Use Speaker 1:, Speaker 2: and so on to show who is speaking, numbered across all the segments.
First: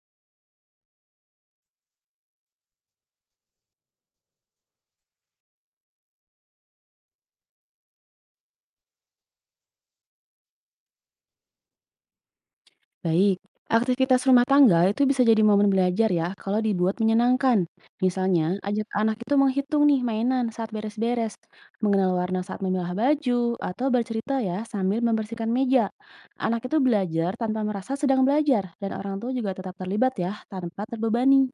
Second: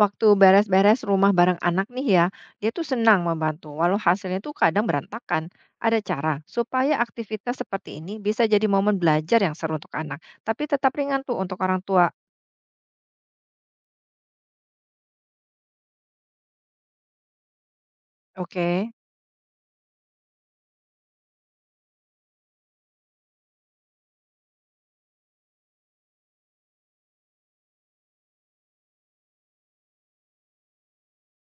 Speaker 1: Waktu beres-beres rumah bareng anak nih ya, dia tuh senang membantu, walau hasilnya tuh kadang berantakan. Ada cara supaya aktivitas seperti ini bisa jadi momen belajar yang seru untuk anak, tapi tetap ringan tuh untuk orang tua.
Speaker 2: Baik, aktivitas rumah tangga itu bisa jadi momen belajar ya kalau dibuat menyenangkan. Misalnya, ajak
Speaker 1: Oke,
Speaker 2: anak itu menghitung nih mainan saat beres-beres, mengenal warna saat memilah baju, atau bercerita ya sambil membersihkan meja. Anak itu belajar tanpa merasa sedang belajar, dan orang tua juga tetap terlibat ya tanpa terbebani.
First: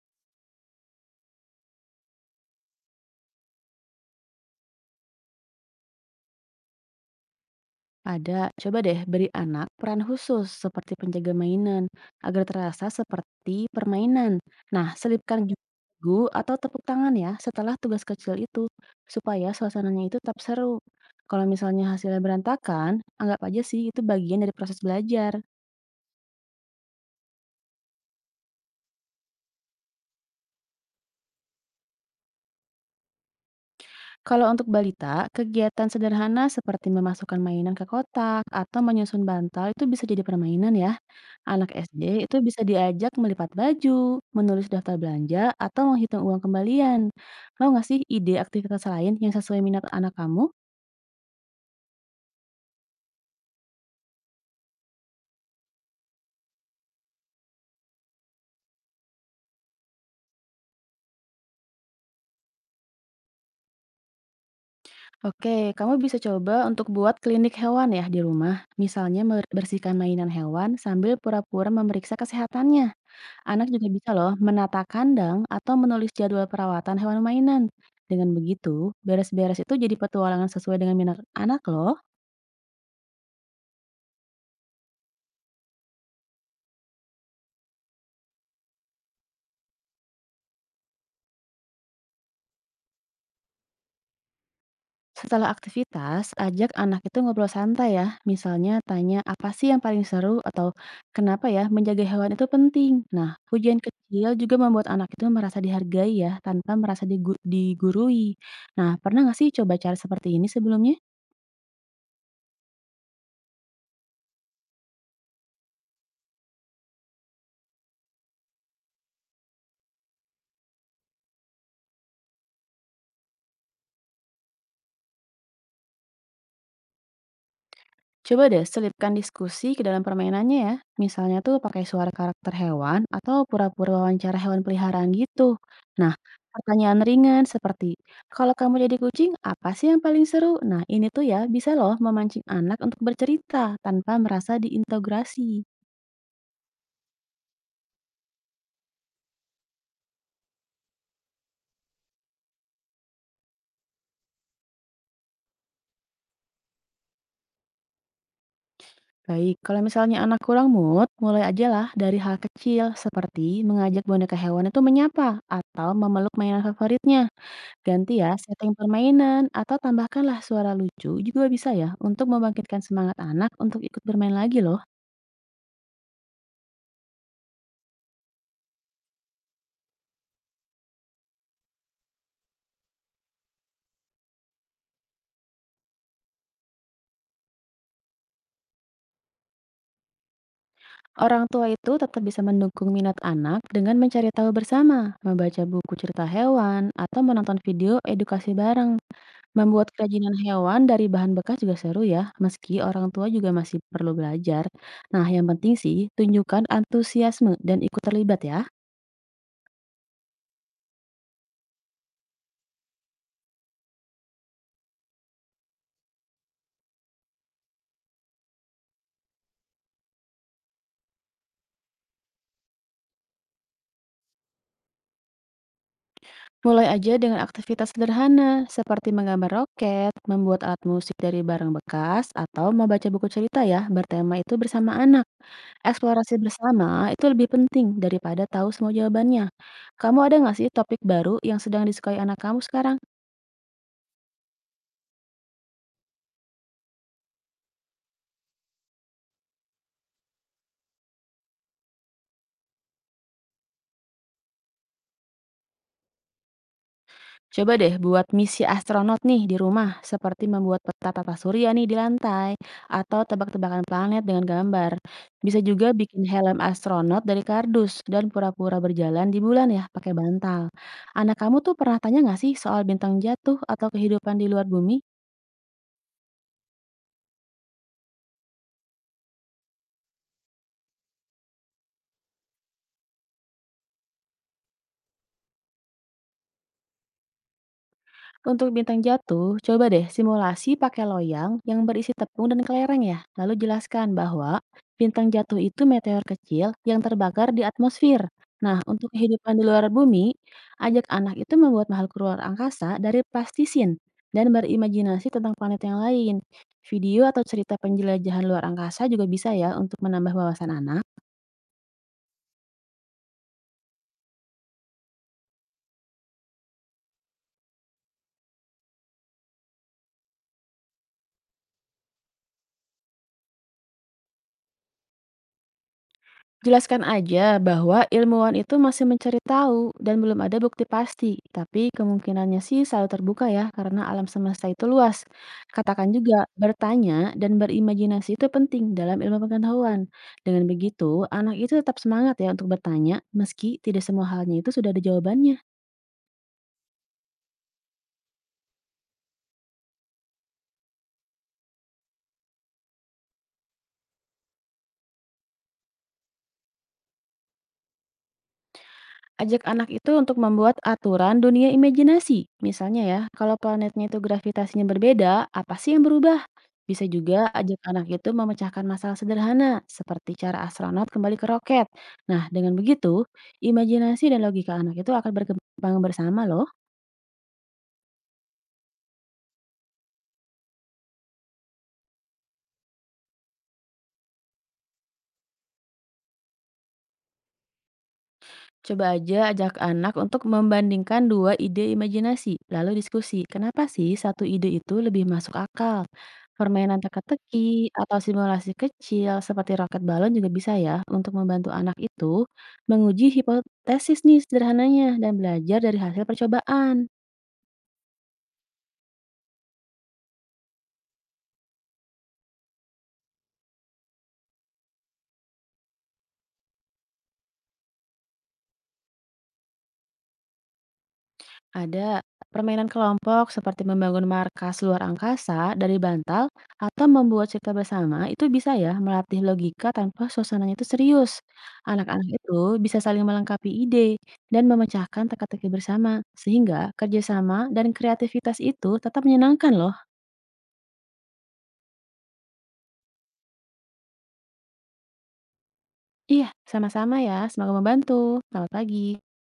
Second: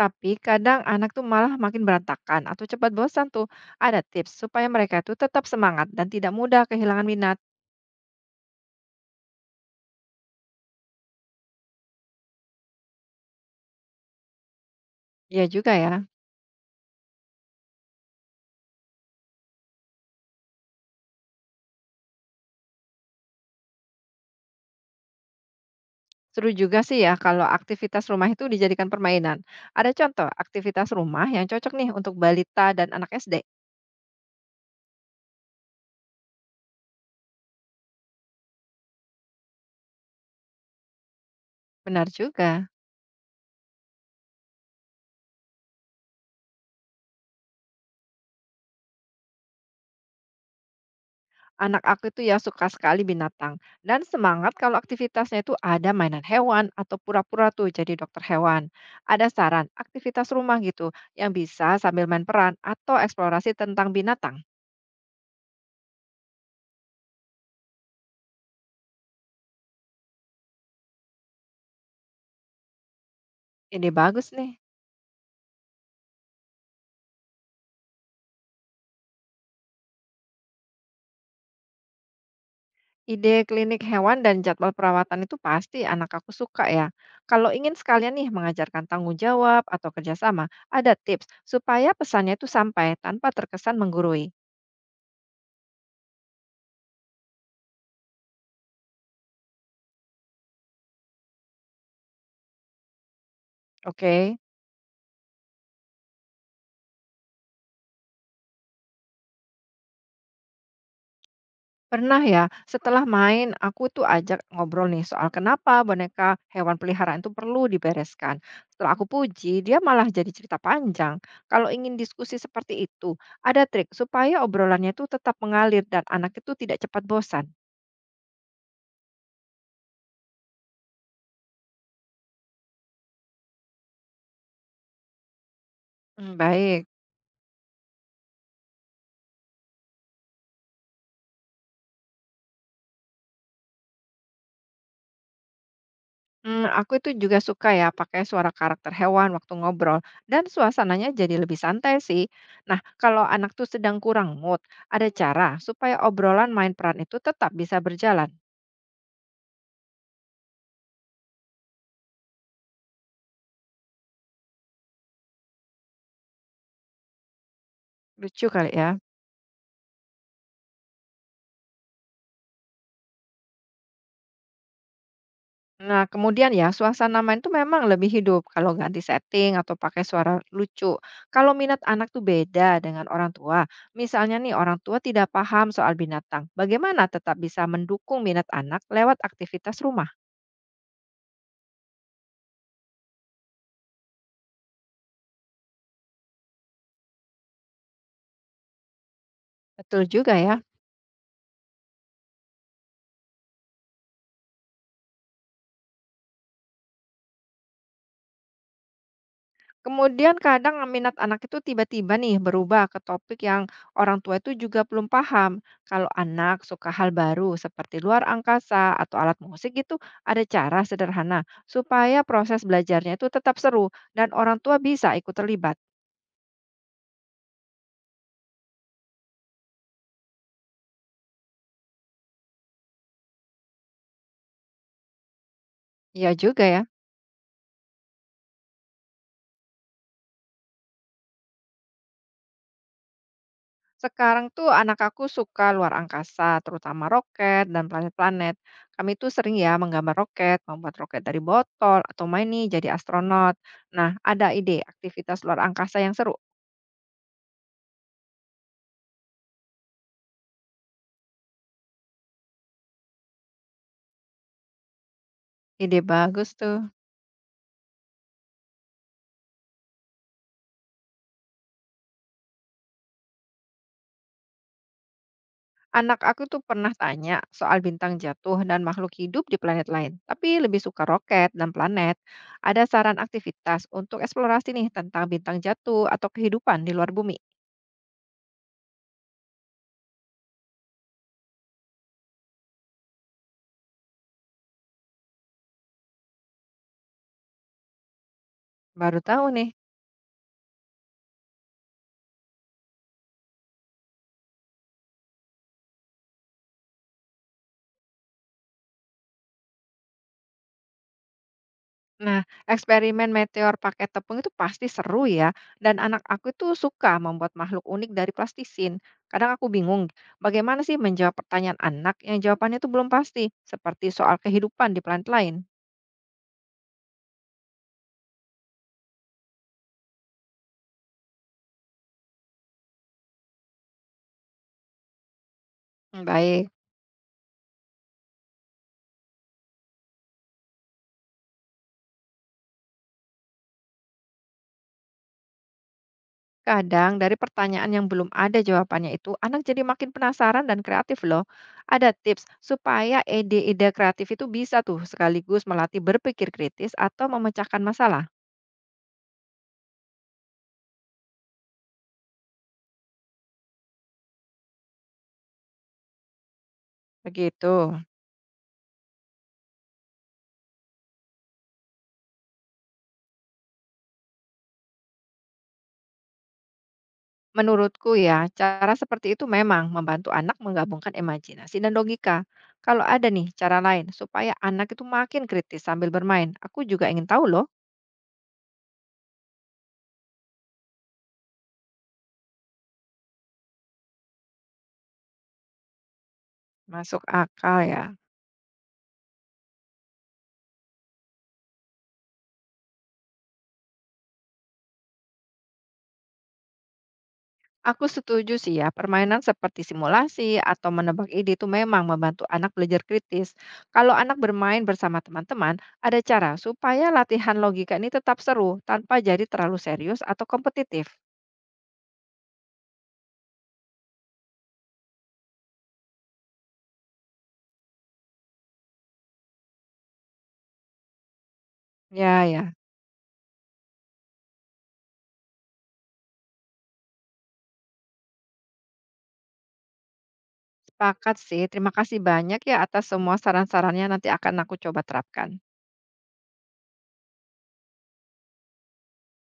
Speaker 1: tapi kadang anak tuh malah makin berantakan atau cepat bosan tuh. Ada tips supaya mereka tuh tetap semangat dan tidak mudah kehilangan minat.
Speaker 2: Ada, coba deh beri anak peran khusus seperti penjaga mainan agar terasa seperti permainan. Nah,
Speaker 1: Ya
Speaker 2: selipkan juga
Speaker 1: juga ya.
Speaker 2: lagu atau tepuk tangan ya setelah tugas kecil itu supaya suasananya itu tetap seru. Kalau misalnya hasilnya berantakan, anggap aja sih itu bagian dari proses belajar.
Speaker 1: Seru juga sih ya kalau aktivitas rumah itu dijadikan permainan. Ada contoh aktivitas rumah yang cocok nih untuk balita dan anak SD.
Speaker 2: Kalau untuk balita, kegiatan sederhana seperti memasukkan mainan ke kotak atau menyusun bantal itu bisa jadi permainan ya. Anak
Speaker 1: Benar
Speaker 2: SD itu bisa
Speaker 1: juga.
Speaker 2: diajak melipat baju, menulis daftar belanja, atau menghitung uang kembalian. Mau nggak sih ide aktivitas lain yang sesuai minat anak kamu?
Speaker 1: Anak aku itu ya suka sekali binatang dan semangat kalau aktivitasnya itu ada mainan hewan atau pura-pura tuh jadi dokter hewan. Ada saran aktivitas rumah gitu yang bisa sambil main peran atau eksplorasi tentang binatang.
Speaker 2: Oke, kamu bisa coba untuk buat klinik hewan ya di rumah. Misalnya bersihkan mainan hewan sambil pura-pura memeriksa kesehatannya. Anak juga
Speaker 1: Ini
Speaker 2: bisa
Speaker 1: bagus
Speaker 2: loh
Speaker 1: nih.
Speaker 2: menata kandang atau menulis jadwal perawatan hewan mainan. Dengan begitu, beres-beres itu jadi petualangan sesuai dengan minat anak loh.
Speaker 1: Ide klinik hewan dan jadwal perawatan itu pasti anak aku suka ya. Kalau ingin sekalian nih mengajarkan tanggung jawab atau kerjasama, ada tips supaya pesannya itu sampai tanpa terkesan menggurui.
Speaker 2: Setelah aktivitas, ajak anak itu ngobrol santai ya. Misalnya tanya apa sih yang paling seru atau kenapa ya menjaga hewan itu penting. Nah, pujian kecil
Speaker 1: Oke.
Speaker 2: juga membuat anak itu merasa dihargai ya tanpa merasa digurui. Nah, pernah nggak sih coba cara seperti ini sebelumnya?
Speaker 1: Pernah ya, setelah main aku tuh ajak ngobrol nih soal kenapa boneka hewan peliharaan itu perlu dibereskan. Setelah aku puji, dia malah jadi cerita panjang. Kalau ingin diskusi seperti itu, ada trik supaya obrolannya itu tetap mengalir dan anak itu tidak cepat bosan.
Speaker 2: Coba deh selipkan diskusi ke dalam permainannya ya. Misalnya tuh pakai suara karakter hewan atau pura-pura wawancara hewan peliharaan gitu. Nah,
Speaker 1: Hmm, baik.
Speaker 2: pertanyaan ringan seperti, kalau kamu jadi kucing, apa sih yang paling seru? Nah, ini tuh ya bisa loh memancing anak untuk bercerita tanpa merasa diintegrasi.
Speaker 1: Aku itu juga suka ya pakai suara karakter hewan waktu ngobrol dan suasananya jadi lebih santai sih. Nah, kalau anak tuh sedang kurang mood, ada cara supaya obrolan main peran itu tetap bisa berjalan.
Speaker 2: Baik, kalau misalnya anak kurang mood, mulai aja lah dari hal kecil seperti mengajak boneka hewan itu menyapa atau memeluk mainan favoritnya. Ganti ya
Speaker 1: Lucu kali
Speaker 2: setting
Speaker 1: ya.
Speaker 2: permainan atau tambahkanlah suara lucu juga bisa ya untuk membangkitkan semangat anak untuk ikut bermain lagi loh.
Speaker 1: Nah, kemudian ya, suasana main tuh memang lebih hidup kalau ganti setting atau pakai suara lucu. Kalau minat anak tuh beda dengan orang tua. Misalnya nih, orang tua tidak paham soal binatang. Bagaimana tetap bisa mendukung minat anak lewat aktivitas rumah?
Speaker 2: Orang tua itu tetap bisa mendukung minat anak dengan mencari tahu bersama, membaca buku cerita hewan, atau menonton video edukasi bareng. Membuat
Speaker 1: Betul
Speaker 2: kerajinan
Speaker 1: juga ya.
Speaker 2: hewan dari bahan bekas juga seru ya, meski orang tua juga masih perlu belajar. Nah, yang penting sih tunjukkan antusiasme dan ikut terlibat ya.
Speaker 1: Kemudian kadang minat anak itu tiba-tiba nih berubah ke topik yang orang tua itu juga belum paham. Kalau anak suka hal baru seperti luar angkasa atau alat musik itu ada cara sederhana supaya proses belajarnya itu tetap seru dan orang tua bisa ikut terlibat.
Speaker 2: Mulai aja dengan aktivitas sederhana, seperti menggambar roket, membuat alat musik dari barang bekas, atau membaca buku cerita ya, bertema itu bersama anak.
Speaker 1: Iya
Speaker 2: Eksplorasi
Speaker 1: juga ya.
Speaker 2: bersama itu lebih penting daripada tahu semua jawabannya. Kamu ada nggak sih topik baru yang sedang disukai anak kamu sekarang?
Speaker 1: Sekarang tuh anak aku suka luar angkasa, terutama roket dan planet-planet. Kami tuh sering ya menggambar roket, membuat roket dari botol, atau main nih jadi astronot. Nah, ada ide aktivitas luar angkasa yang seru.
Speaker 2: Coba deh buat misi astronot nih di rumah, seperti membuat peta tata surya nih di lantai, atau tebak-tebakan planet dengan gambar. Bisa juga
Speaker 1: Ide
Speaker 2: bikin
Speaker 1: bagus
Speaker 2: helm
Speaker 1: tuh.
Speaker 2: astronot dari kardus dan pura-pura berjalan di bulan ya, pakai bantal. Anak kamu tuh pernah tanya nggak sih soal bintang jatuh atau kehidupan di luar bumi?
Speaker 1: Anak aku tuh pernah tanya soal bintang jatuh dan makhluk hidup di planet lain, tapi lebih suka roket dan planet. Ada saran aktivitas untuk eksplorasi nih tentang bintang jatuh atau kehidupan di luar bumi.
Speaker 2: Untuk bintang jatuh, coba deh simulasi pakai loyang yang berisi tepung dan kelereng ya. Lalu jelaskan bahwa bintang jatuh itu meteor kecil yang terbakar di atmosfer. Nah, untuk
Speaker 1: Baru tahu
Speaker 2: kehidupan di
Speaker 1: nih.
Speaker 2: luar bumi, ajak anak itu membuat makhluk luar angkasa dari plastisin dan berimajinasi tentang planet yang lain. Video atau cerita penjelajahan luar angkasa juga bisa ya untuk menambah wawasan anak.
Speaker 1: Nah, eksperimen meteor pakai tepung itu pasti seru ya. Dan anak aku tuh suka membuat makhluk unik dari plastisin. Kadang aku bingung, bagaimana sih menjawab pertanyaan anak yang jawabannya tuh belum pasti, seperti soal kehidupan di planet lain.
Speaker 2: Jelaskan aja bahwa ilmuwan itu masih mencari tahu dan belum ada bukti pasti, tapi kemungkinannya sih selalu terbuka ya karena alam semesta itu luas. Katakan
Speaker 1: Hmm,
Speaker 2: juga
Speaker 1: baik.
Speaker 2: bertanya dan berimajinasi itu penting dalam ilmu pengetahuan. Dengan begitu, anak itu tetap semangat ya untuk bertanya meski tidak semua halnya itu sudah ada jawabannya.
Speaker 1: Kadang dari pertanyaan yang belum ada jawabannya itu, anak jadi makin penasaran dan kreatif loh. Ada tips supaya ide-ide kreatif itu bisa tuh sekaligus melatih berpikir kritis atau memecahkan masalah.
Speaker 2: Ajak anak itu untuk membuat aturan dunia imajinasi. Misalnya ya, kalau planetnya itu gravitasinya berbeda, apa sih yang berubah? Bisa juga ajak
Speaker 1: Begitu.
Speaker 2: anak itu memecahkan masalah sederhana, seperti cara astronot kembali ke roket. Nah, dengan begitu, imajinasi dan logika anak itu akan berkembang bersama loh.
Speaker 1: Menurutku ya, cara seperti itu memang membantu anak menggabungkan imajinasi dan logika. Kalau ada nih cara lain supaya anak itu makin kritis sambil bermain, aku juga ingin tahu loh.
Speaker 2: Coba aja ajak anak untuk membandingkan dua ide imajinasi, lalu diskusi, kenapa sih satu ide itu lebih masuk akal? Permainan
Speaker 1: Masuk akal
Speaker 2: teka-teki
Speaker 1: ya.
Speaker 2: atau simulasi kecil seperti roket balon juga bisa ya untuk membantu anak itu menguji hipotesis nih sederhananya dan belajar dari hasil percobaan.
Speaker 1: Aku setuju sih ya, permainan seperti simulasi atau menebak ide itu memang membantu anak belajar kritis. Kalau anak bermain bersama teman-teman, ada cara supaya latihan logika ini tetap seru tanpa jadi terlalu serius atau kompetitif.
Speaker 2: Ada permainan kelompok seperti membangun markas luar angkasa dari bantal atau membuat cerita bersama itu bisa ya melatih logika tanpa suasananya itu serius. Anak-anak
Speaker 1: Ya, ya,
Speaker 2: itu bisa saling melengkapi ide dan memecahkan teka-teki bersama sehingga kerjasama dan kreativitas itu tetap menyenangkan loh.
Speaker 1: sepakat sih. Terima kasih banyak ya atas semua saran-sarannya. Nanti akan aku coba terapkan.
Speaker 2: Iya, sama-sama ya. Semoga membantu. Selamat pagi.